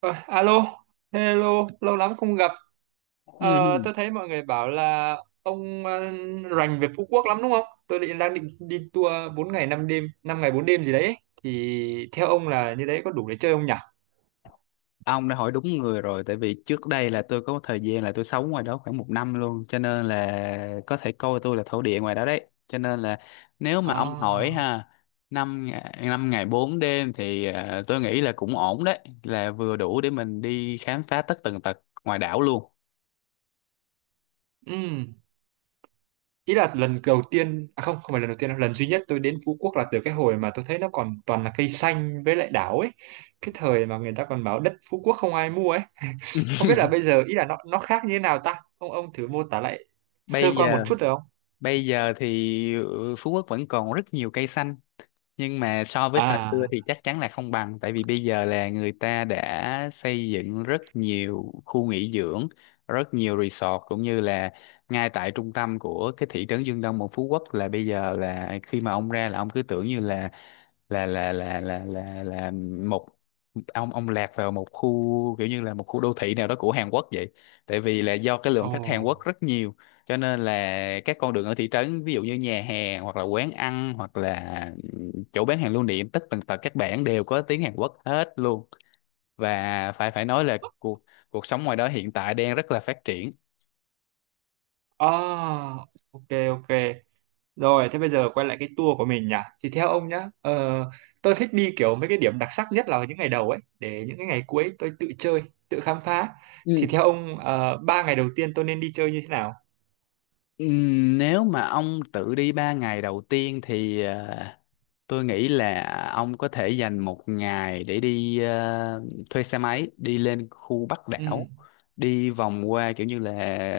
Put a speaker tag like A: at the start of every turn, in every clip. A: Ờ, alo, hello, lâu lắm không gặp. Ờ,
B: Ừ.
A: tôi thấy mọi người bảo là ông rành về Phú Quốc lắm đúng không? Tôi đang định đi tour 4 ngày 5 đêm, 5 ngày 4 đêm gì đấy. Thì theo ông là như đấy có đủ để chơi không nhỉ?
B: Ông đã hỏi đúng người rồi tại vì trước đây là tôi có một thời gian là tôi sống ngoài đó khoảng một năm luôn, cho nên là có thể coi tôi là thổ địa ngoài đó đấy. Cho nên là nếu mà ông hỏi
A: À.
B: ha, năm ngày bốn đêm thì tôi nghĩ là cũng ổn đấy, là vừa đủ để mình đi khám phá tất tần tật ngoài đảo luôn.
A: Ừm. Ý là lần đầu tiên, à không, không phải lần đầu tiên đâu, lần duy nhất tôi đến Phú Quốc là từ cái hồi mà tôi thấy nó còn toàn là cây xanh với lại đảo ấy. Cái thời mà người ta còn bảo đất Phú Quốc không ai mua ấy. Không biết là bây giờ ý là nó khác như thế nào ta? Ông thử mô tả lại sơ
B: bây
A: qua một
B: giờ
A: chút được không?
B: Bây giờ thì Phú Quốc vẫn còn rất nhiều cây xanh, nhưng mà so với thời xưa
A: À.
B: thì chắc chắn là không bằng, tại vì bây giờ là người ta đã xây dựng rất nhiều khu nghỉ dưỡng, rất nhiều resort, cũng như là ngay tại trung tâm của cái thị trấn Dương Đông một Phú Quốc là bây giờ, là khi mà ông ra là ông cứ tưởng như là là là là là là là một ông lạc vào một khu kiểu như là một khu đô thị nào đó của Hàn Quốc vậy. Tại vì là do cái
A: Ồ.
B: lượng khách Hàn Quốc rất nhiều, cho nên là các con đường ở thị trấn, ví dụ như nhà hàng hoặc là quán ăn, hoặc là chỗ bán hàng lưu niệm, tất tần tật các bạn đều có tiếng Hàn Quốc hết luôn. Và phải phải nói là cuộc cuộc sống ngoài đó hiện tại đang rất là phát triển.
A: À, ok, ok, rồi thế bây giờ quay lại cái tour của mình nhỉ. Thì theo ông nhá, tôi thích đi kiểu mấy cái điểm đặc sắc nhất là vào những ngày đầu ấy, để những cái ngày cuối tôi tự chơi, tự khám phá.
B: Ừ.
A: Thì theo ông, ba ngày đầu tiên tôi nên đi chơi như thế nào?
B: Nếu mà ông tự đi ba ngày đầu tiên thì tôi nghĩ là ông có thể dành một ngày để đi, thuê xe máy đi lên khu Bắc
A: Ừ.
B: đảo, đi vòng qua kiểu như là,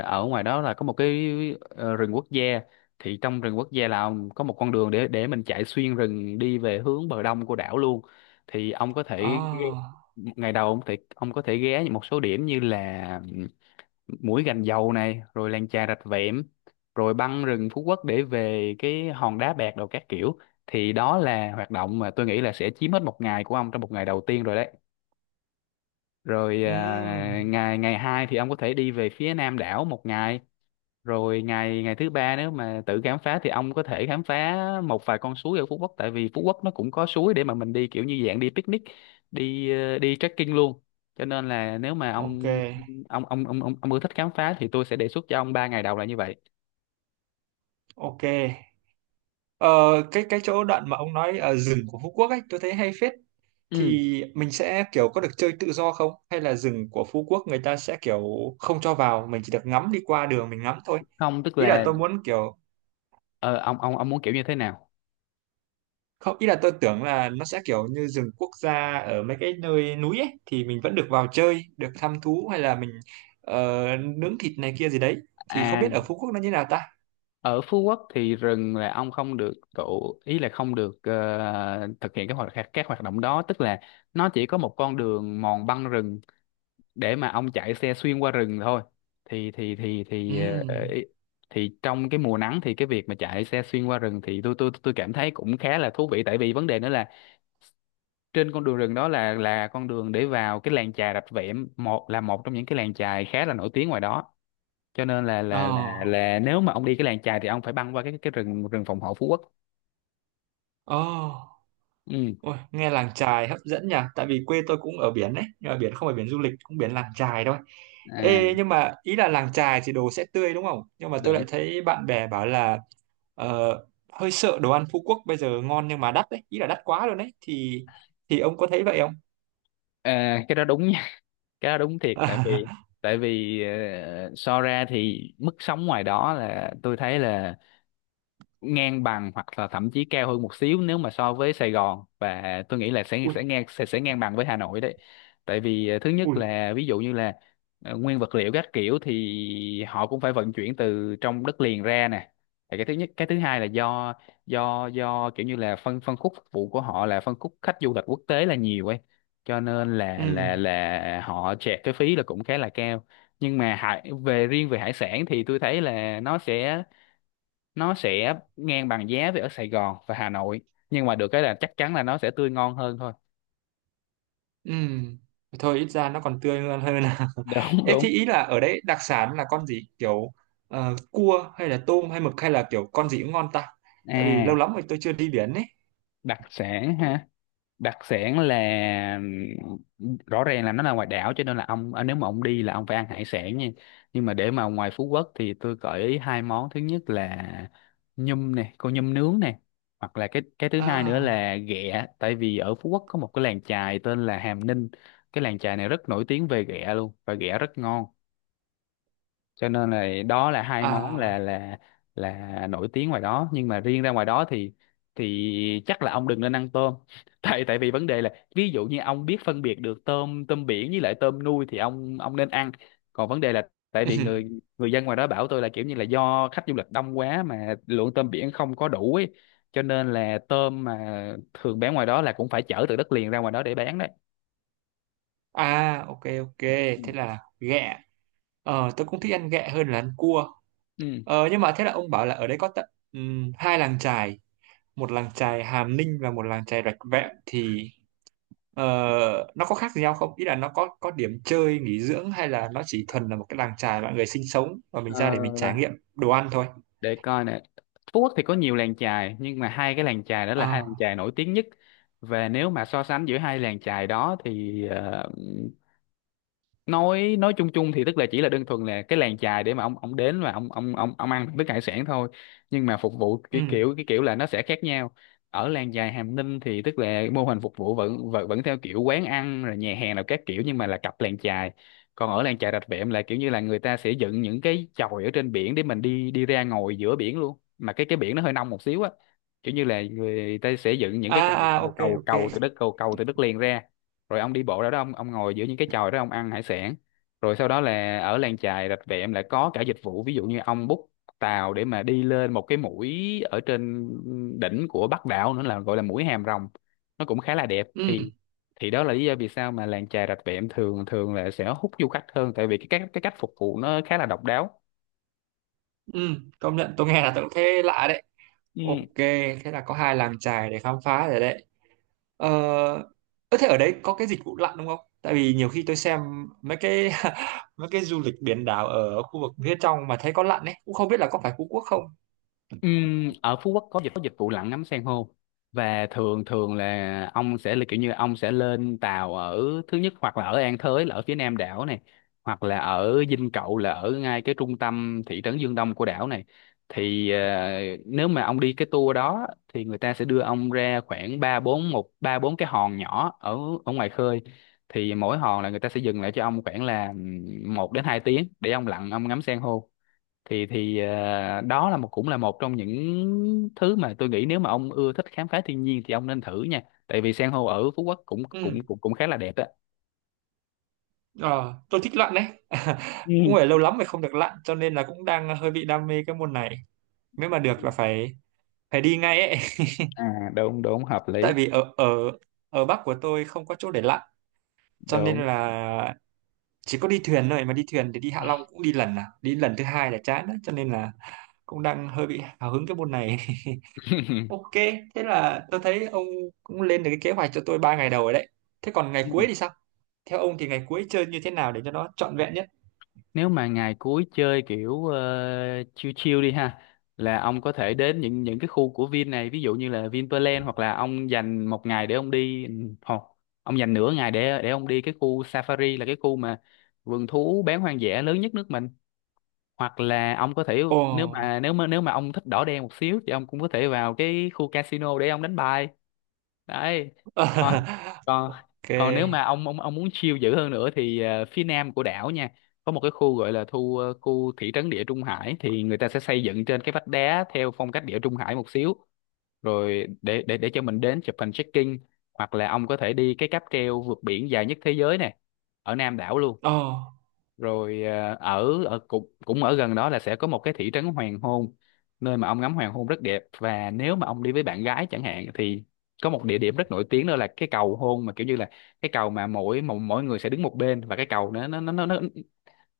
B: ở ngoài đó là có một cái rừng quốc gia. Thì trong rừng quốc gia là ông có một con đường để mình chạy xuyên rừng đi về hướng bờ đông của đảo luôn. Thì ông có thể,
A: À.
B: ngày đầu ông thì ông có thể ghé một số điểm như là mũi Gành Dầu này, rồi làng chài Rạch Vẹm, rồi băng rừng Phú Quốc để về cái hòn đá bạc đồ các kiểu. Thì đó là hoạt động mà tôi nghĩ là sẽ chiếm hết một ngày của ông trong một ngày đầu tiên rồi đấy. Rồi
A: Ừ.
B: à, ngày ngày hai thì ông có thể đi về phía Nam đảo một ngày. Rồi ngày ngày thứ ba, nếu mà tự khám phá thì ông có thể khám phá một vài con suối ở Phú Quốc, tại vì Phú Quốc nó cũng có suối để mà mình đi kiểu như dạng đi picnic, đi đi trekking luôn. Cho nên là nếu mà
A: Ok,
B: ông ưa thích khám phá thì tôi sẽ đề xuất cho ông ba ngày đầu là như vậy.
A: ok. Ờ, cái chỗ đoạn mà ông nói ở rừng của Phú Quốc ấy tôi thấy hay phết.
B: Ừ,
A: Thì mình sẽ kiểu có được chơi tự do không, hay là rừng của Phú Quốc người ta sẽ kiểu không cho vào, mình chỉ được ngắm đi qua đường mình ngắm thôi?
B: không, tức
A: Ý là
B: là
A: tôi muốn kiểu,
B: ờ, ông muốn kiểu như thế nào?
A: không, ý là tôi tưởng là nó sẽ kiểu như rừng quốc gia ở mấy cái nơi núi ấy thì mình vẫn được vào chơi, được thăm thú, hay là mình nướng thịt này kia gì đấy. Thì không
B: À,
A: biết ở Phú Quốc nó như nào ta.
B: ở Phú Quốc thì rừng là ông không được, tụ ý là không được thực hiện các hoạt động đó. Tức là nó chỉ có một con đường mòn băng rừng để mà ông chạy xe xuyên qua rừng thôi. Thì
A: Ừ.
B: thì trong cái mùa nắng thì cái việc mà chạy xe xuyên qua rừng thì tôi cảm thấy cũng khá là thú vị. Tại vì vấn đề nữa là trên con đường rừng đó là con đường để vào cái làng chài Rạch Vẹm, một là một trong những cái làng chài khá là nổi tiếng ngoài đó. Cho nên là
A: Ờ.
B: nếu mà ông đi cái làng chài thì ông phải băng qua cái rừng rừng phòng hộ Phú Quốc.
A: Ờ.
B: Ừ.
A: Ôi, nghe làng chài hấp dẫn nhỉ, tại vì quê tôi cũng ở biển đấy, nhưng mà biển không phải biển du lịch, cũng biển làng chài thôi. Ê,
B: À,
A: nhưng mà ý là làng chài thì đồ sẽ tươi đúng không, nhưng mà tôi
B: đúng.
A: lại thấy bạn bè bảo là ờ, hơi sợ đồ ăn Phú Quốc bây giờ ngon nhưng mà đắt đấy, ý là đắt quá luôn đấy, thì ông có thấy vậy không?
B: À, cái đó đúng nha, cái đó đúng thiệt. Tại vì so ra thì mức sống ngoài đó là tôi thấy là ngang bằng hoặc là thậm chí cao hơn một xíu nếu mà so với Sài Gòn, và tôi nghĩ là sẽ
A: Ui,
B: sẽ ngang bằng với Hà Nội đấy. Tại vì ờ, thứ nhất
A: ui.
B: là ví dụ như là nguyên vật liệu các kiểu thì họ cũng phải vận chuyển từ trong đất liền ra nè. Thì cái thứ nhất, cái thứ hai là do kiểu như là phân phân khúc phục vụ của họ là phân khúc khách du lịch quốc tế là nhiều ấy, cho nên là
A: Ừ.
B: họ chẹt cái phí là cũng khá là cao. Nhưng mà hải, về riêng về hải sản thì tôi thấy là nó sẽ ngang bằng giá với ở Sài Gòn và Hà Nội, nhưng mà được cái là chắc chắn là nó sẽ tươi ngon hơn thôi.
A: Ừ. Thôi ít ra nó còn tươi hơn hơn là.
B: Đúng,
A: Ê,
B: đúng.
A: thì ý là ở đấy đặc sản là con gì kiểu cua hay là tôm hay mực, hay là kiểu con gì cũng ngon ta? Tại vì lâu
B: À,
A: lắm rồi tôi chưa đi biển ấy.
B: đặc sản ha. Đặc sản là, rõ ràng là nó là ngoài đảo, cho nên là ông, à, nếu mà ông đi là ông phải ăn hải sản nha. Nhưng mà để mà ngoài Phú Quốc thì tôi gợi ý hai món. Thứ nhất là nhum nè, con nhum nướng nè. Hoặc là cái thứ hai nữa
A: À.
B: là ghẹ, tại vì ở Phú Quốc có một cái làng chài tên là Hàm Ninh. Cái làng chài này rất nổi tiếng về ghẹ luôn, và ghẹ rất ngon. Cho nên là đó là hai món
A: À.
B: là nổi tiếng ngoài đó. Nhưng mà riêng ra ngoài đó thì chắc là ông đừng nên ăn tôm, tại, tại vì vấn đề là ví dụ như ông biết phân biệt được tôm tôm biển với lại tôm nuôi thì ông nên ăn. Còn vấn đề là tại vì người người dân ngoài đó bảo tôi là kiểu như là do khách du lịch đông quá mà lượng tôm biển không có đủ ấy, cho nên là tôm mà thường bán ngoài đó là cũng phải chở từ đất liền ra ngoài đó để bán đấy.
A: À, ok, ok.
B: Ừ.
A: Thế là ghẹ. Tôi cũng thích ăn ghẹ hơn là ăn cua.
B: Ừ.
A: Nhưng mà thế là ông bảo là ở đấy có tận hai làng chài, một làng chài Hàm Ninh và một làng chài Rạch Vẹm thì, Ờ, nó có khác gì nhau không? Ý là nó có điểm chơi, nghỉ dưỡng, hay là nó chỉ thuần là một cái làng chài mọi người sinh sống và mình ra để mình trải
B: Ờ,
A: nghiệm đồ ăn thôi.
B: để coi nè, Phú Quốc thì có nhiều làng chài nhưng mà hai cái làng chài đó là hai làng
A: À.
B: chài nổi tiếng nhất. Và nếu mà so sánh giữa hai làng chài đó thì nói chung chung thì tức là chỉ là đơn thuần là cái làng chài để mà ông đến và ông ăn thức hải sản thôi, nhưng mà phục vụ
A: Ừ.
B: cái kiểu là nó sẽ khác nhau. Ở làng chài Hàm Ninh thì tức là mô hình phục vụ vẫn vẫn, vẫn theo kiểu quán ăn rồi nhà hàng nào các kiểu, nhưng mà là cặp làng chài. Còn ở làng chài Rạch Vẹm là kiểu như là người ta sẽ dựng những cái chòi ở trên biển để mình đi đi ra ngồi giữa biển luôn, mà cái biển nó hơi nông một xíu á. Kiểu như là người ta sẽ dựng những cái cầu
A: À, à,
B: cầu
A: ok,
B: cầu
A: ok.
B: cầu từ đất, cầu cầu từ đất liền ra, rồi ông đi bộ ra đó, ông ngồi giữa những cái chòi đó, ông ăn hải sản. Rồi sau đó là ở làng chài Rạch Vẹm lại có cả dịch vụ, ví dụ như ông book tàu để mà đi lên một cái mũi ở trên đỉnh của Bắc đảo nữa, là gọi là mũi Hàm Rồng, nó cũng khá là đẹp. Thì
A: Ừ,
B: đó là lý do vì sao mà làng chài Rạch Vẹm thường thường là sẽ hút du khách hơn, tại vì cái cách phục vụ nó khá là độc đáo.
A: ừ, công nhận tôi nghe là tôi cũng thấy lạ đấy.
B: Ừ.
A: Ok, thế là có hai làng chài để khám phá rồi đấy. Ờ, ơ thế ở đấy có cái dịch vụ lặn đúng không? Tại vì nhiều khi tôi xem mấy cái mấy cái du lịch biển đảo ở khu vực phía trong mà thấy có lặn ấy, cũng không biết là có phải Phú Quốc không.
B: Ở Phú Quốc có có dịch vụ lặn ngắm san hô, và thường thường là ông sẽ là kiểu như ông sẽ lên tàu ở, thứ nhất hoặc là ở An Thới là ở phía nam đảo này, hoặc là ở Dinh Cậu là ở ngay cái trung tâm thị trấn Dương Đông của đảo này. Thì ờ, nếu mà ông đi cái tour đó thì người ta sẽ đưa ông ra khoảng ba bốn, ba bốn cái hòn nhỏ ở ở ngoài khơi. Thì mỗi hòn là người ta sẽ dừng lại cho ông khoảng là một đến hai tiếng để ông lặn, ông ngắm san hô. Thì đó là một, cũng là một trong những thứ mà tôi nghĩ nếu mà ông ưa thích khám phá thiên nhiên thì ông nên thử nha, tại vì san hô ở Phú Quốc cũng cũng
A: Ừ.
B: cũng cũng khá là đẹp đó.
A: Ờ, tôi thích lặn đấy. Cũng
B: Ừ.
A: phải lâu lắm rồi không được lặn, cho nên là cũng đang hơi bị đam mê cái môn này. Nếu mà được là phải phải đi ngay ấy.
B: À, đúng đúng, hợp
A: Tại
B: lý.
A: vì ở ở ở Bắc của tôi không có chỗ để lặn, cho nên
B: Đúng.
A: là chỉ có đi thuyền thôi, mà đi thuyền thì đi Hạ Long cũng đi lần à đi lần thứ hai là chán đấy, cho nên là cũng đang hơi bị hào hứng cái môn này. Ok, thế là tôi thấy ông cũng lên được cái kế hoạch cho tôi ba ngày đầu rồi đấy. Thế còn ngày
B: Ừ.
A: cuối thì sao? Theo ông thì ngày cuối chơi như thế nào để cho nó trọn vẹn nhất?
B: Nếu mà ngày cuối chơi kiểu chill chill đi ha, là ông có thể đến những cái khu của Vin này, ví dụ như là Vinpearl, hoặc là ông dành một ngày để ông đi, hoặc ông dành nửa ngày để ông đi cái khu Safari, là cái khu mà vườn thú bán hoang dã lớn nhất nước mình. Hoặc là ông có thể,
A: Ồ.
B: nếu mà ông thích đỏ đen một xíu thì ông cũng có thể vào cái khu casino để ông đánh bài, đấy. Còn, còn,
A: Ok.
B: còn nếu mà ông muốn chill dữ hơn nữa thì phía nam của đảo nha, có một cái khu gọi là thu khu thị trấn Địa Trung Hải, thì người ta sẽ xây dựng trên cái vách đá theo phong cách Địa Trung Hải một xíu, rồi để cho mình đến chụp hình check-in. Hoặc là ông có thể đi cái cáp treo vượt biển dài nhất thế giới này, ở nam đảo luôn.
A: Oh.
B: Rồi à, ở ở cũng cũng ở gần đó là sẽ có một cái thị trấn hoàng hôn, nơi mà ông ngắm hoàng hôn rất đẹp, và nếu mà ông đi với bạn gái chẳng hạn thì có một địa điểm rất nổi tiếng, đó là cái Cầu Hôn, mà kiểu như là cái cầu mà mỗi mỗi, mỗi người sẽ đứng một bên, và cái cầu nó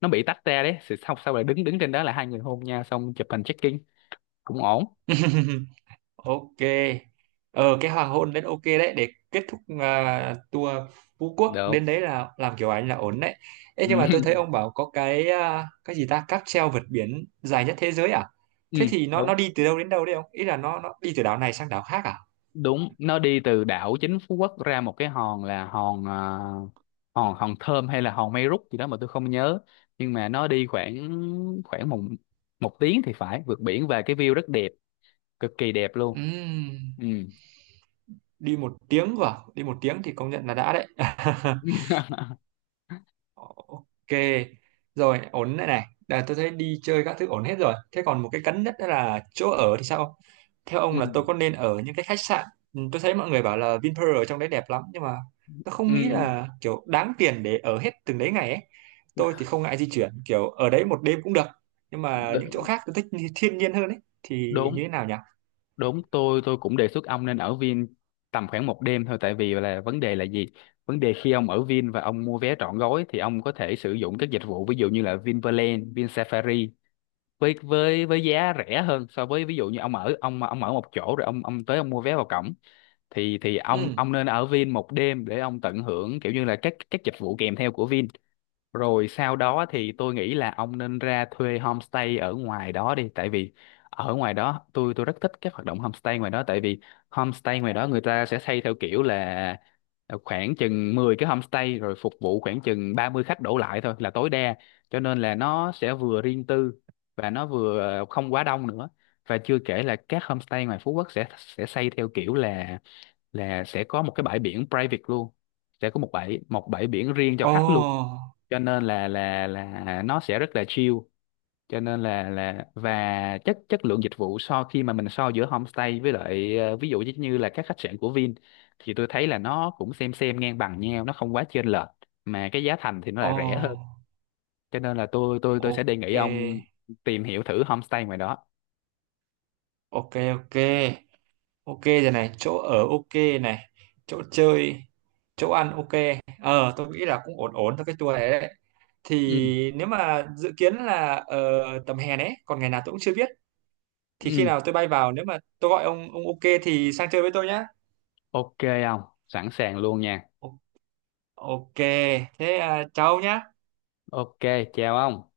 B: nó bị tách ra đấy. Thì sau sau là đứng đứng trên đó là hai người hôn nhau xong chụp hình check-in cũng ổn.
A: Ok. Ờ, cái hoàng hôn đến ok đấy để kết thúc, tour Phú
B: Được
A: Quốc
B: không?
A: đến đấy là làm kiểu ảnh là ổn đấy. Ê, nhưng mà tôi thấy ông bảo có cái gì ta, cáp treo vượt biển dài nhất thế giới à?
B: ừ,
A: Thế thì nó
B: đúng,
A: đi từ đâu đến đâu đấy ông, ý là nó đi từ đảo này sang đảo khác à?
B: đúng, nó đi từ đảo chính Phú Quốc ra một cái hòn, là hòn hòn hòn Thơm hay là hòn Mây Rút gì đó mà tôi không nhớ. Nhưng mà nó đi khoảng, khoảng một một tiếng thì phải vượt biển, và cái view rất đẹp, cực kỳ đẹp luôn. Ừ.
A: Ừm. Đi một tiếng vào, đi một tiếng thì công nhận là đã đấy. Ờ, ok, rồi ổn đây này. Đà, tôi thấy đi chơi các thứ ổn hết rồi. Thế còn một cái cấn nhất đó là chỗ ở thì sao? Theo ông
B: Ừ.
A: là tôi có nên ở những cái khách sạn? Ừ, tôi thấy mọi người bảo là Vinpearl ở trong đấy đẹp lắm, nhưng mà tôi không nghĩ
B: Ừ.
A: là kiểu đáng tiền để ở hết từng đấy ngày ấy. Tôi thì không ngại di chuyển, kiểu ở đấy một đêm cũng được. Nhưng mà những chỗ
B: đ-
A: khác tôi thích thiên nhiên hơn ấy. Thì
B: Đúng,
A: như thế nào nhỉ?
B: đúng, tôi cũng đề xuất ông nên ở Vin tầm khoảng một đêm thôi, tại vì là, vấn đề là gì, vấn đề khi ông ở Vin và ông mua vé trọn gói thì ông có thể sử dụng các dịch vụ, ví dụ như là Vinpearl, Vin Safari, với giá rẻ hơn, so với ví dụ như ông ở, ông ở một chỗ rồi ông tới ông mua vé vào cổng, thì thì ông
A: Ừ.
B: ông nên ở Vin một đêm để ông tận hưởng kiểu như là các dịch vụ kèm theo của Vin. Rồi sau đó thì tôi nghĩ là ông nên ra thuê homestay ở ngoài đó đi, tại vì ở ngoài đó tôi rất thích các hoạt động homestay ngoài đó, tại vì homestay ngoài đó người ta sẽ xây theo kiểu là khoảng chừng 10 cái homestay rồi phục vụ khoảng chừng 30 khách đổ lại thôi là tối đa. Cho nên là nó sẽ vừa riêng tư, và nó vừa không quá đông nữa. Và chưa kể là các homestay ngoài Phú Quốc sẽ xây theo kiểu là sẽ có một cái bãi biển private luôn, sẽ có một bãi, một bãi biển riêng cho khách luôn.
A: Ồ,
B: Cho nên là là nó sẽ rất là chill. Cho nên là và chất chất lượng dịch vụ, so khi mà mình so giữa homestay với lại ví dụ như như các khách sạn của Vin, thì tôi thấy là nó cũng xem ngang bằng nhau, nó không quá chênh lệch, mà cái giá thành thì nó
A: ồ,
B: lại rẻ hơn. Cho nên là tôi tôi sẽ đề
A: ok,
B: nghị ông tìm hiểu thử homestay ngoài đó.
A: ok, ok. Ok, rồi này, chỗ ở ok, này chỗ chơi, chỗ ăn ok, tôi nghĩ là cũng ổn ổn cho cái tour này đấy.
B: Ừ.
A: Thì nếu mà dự kiến là tầm hè đấy, còn ngày nào tôi cũng chưa biết, thì khi
B: Ừ.
A: nào tôi bay vào, nếu mà tôi gọi ông, ok thì sang chơi với tôi nhá.
B: Ok, ông sẵn sàng luôn nha.
A: O- ok. Thế à, chào ông nhá.
B: Ok, chào ông.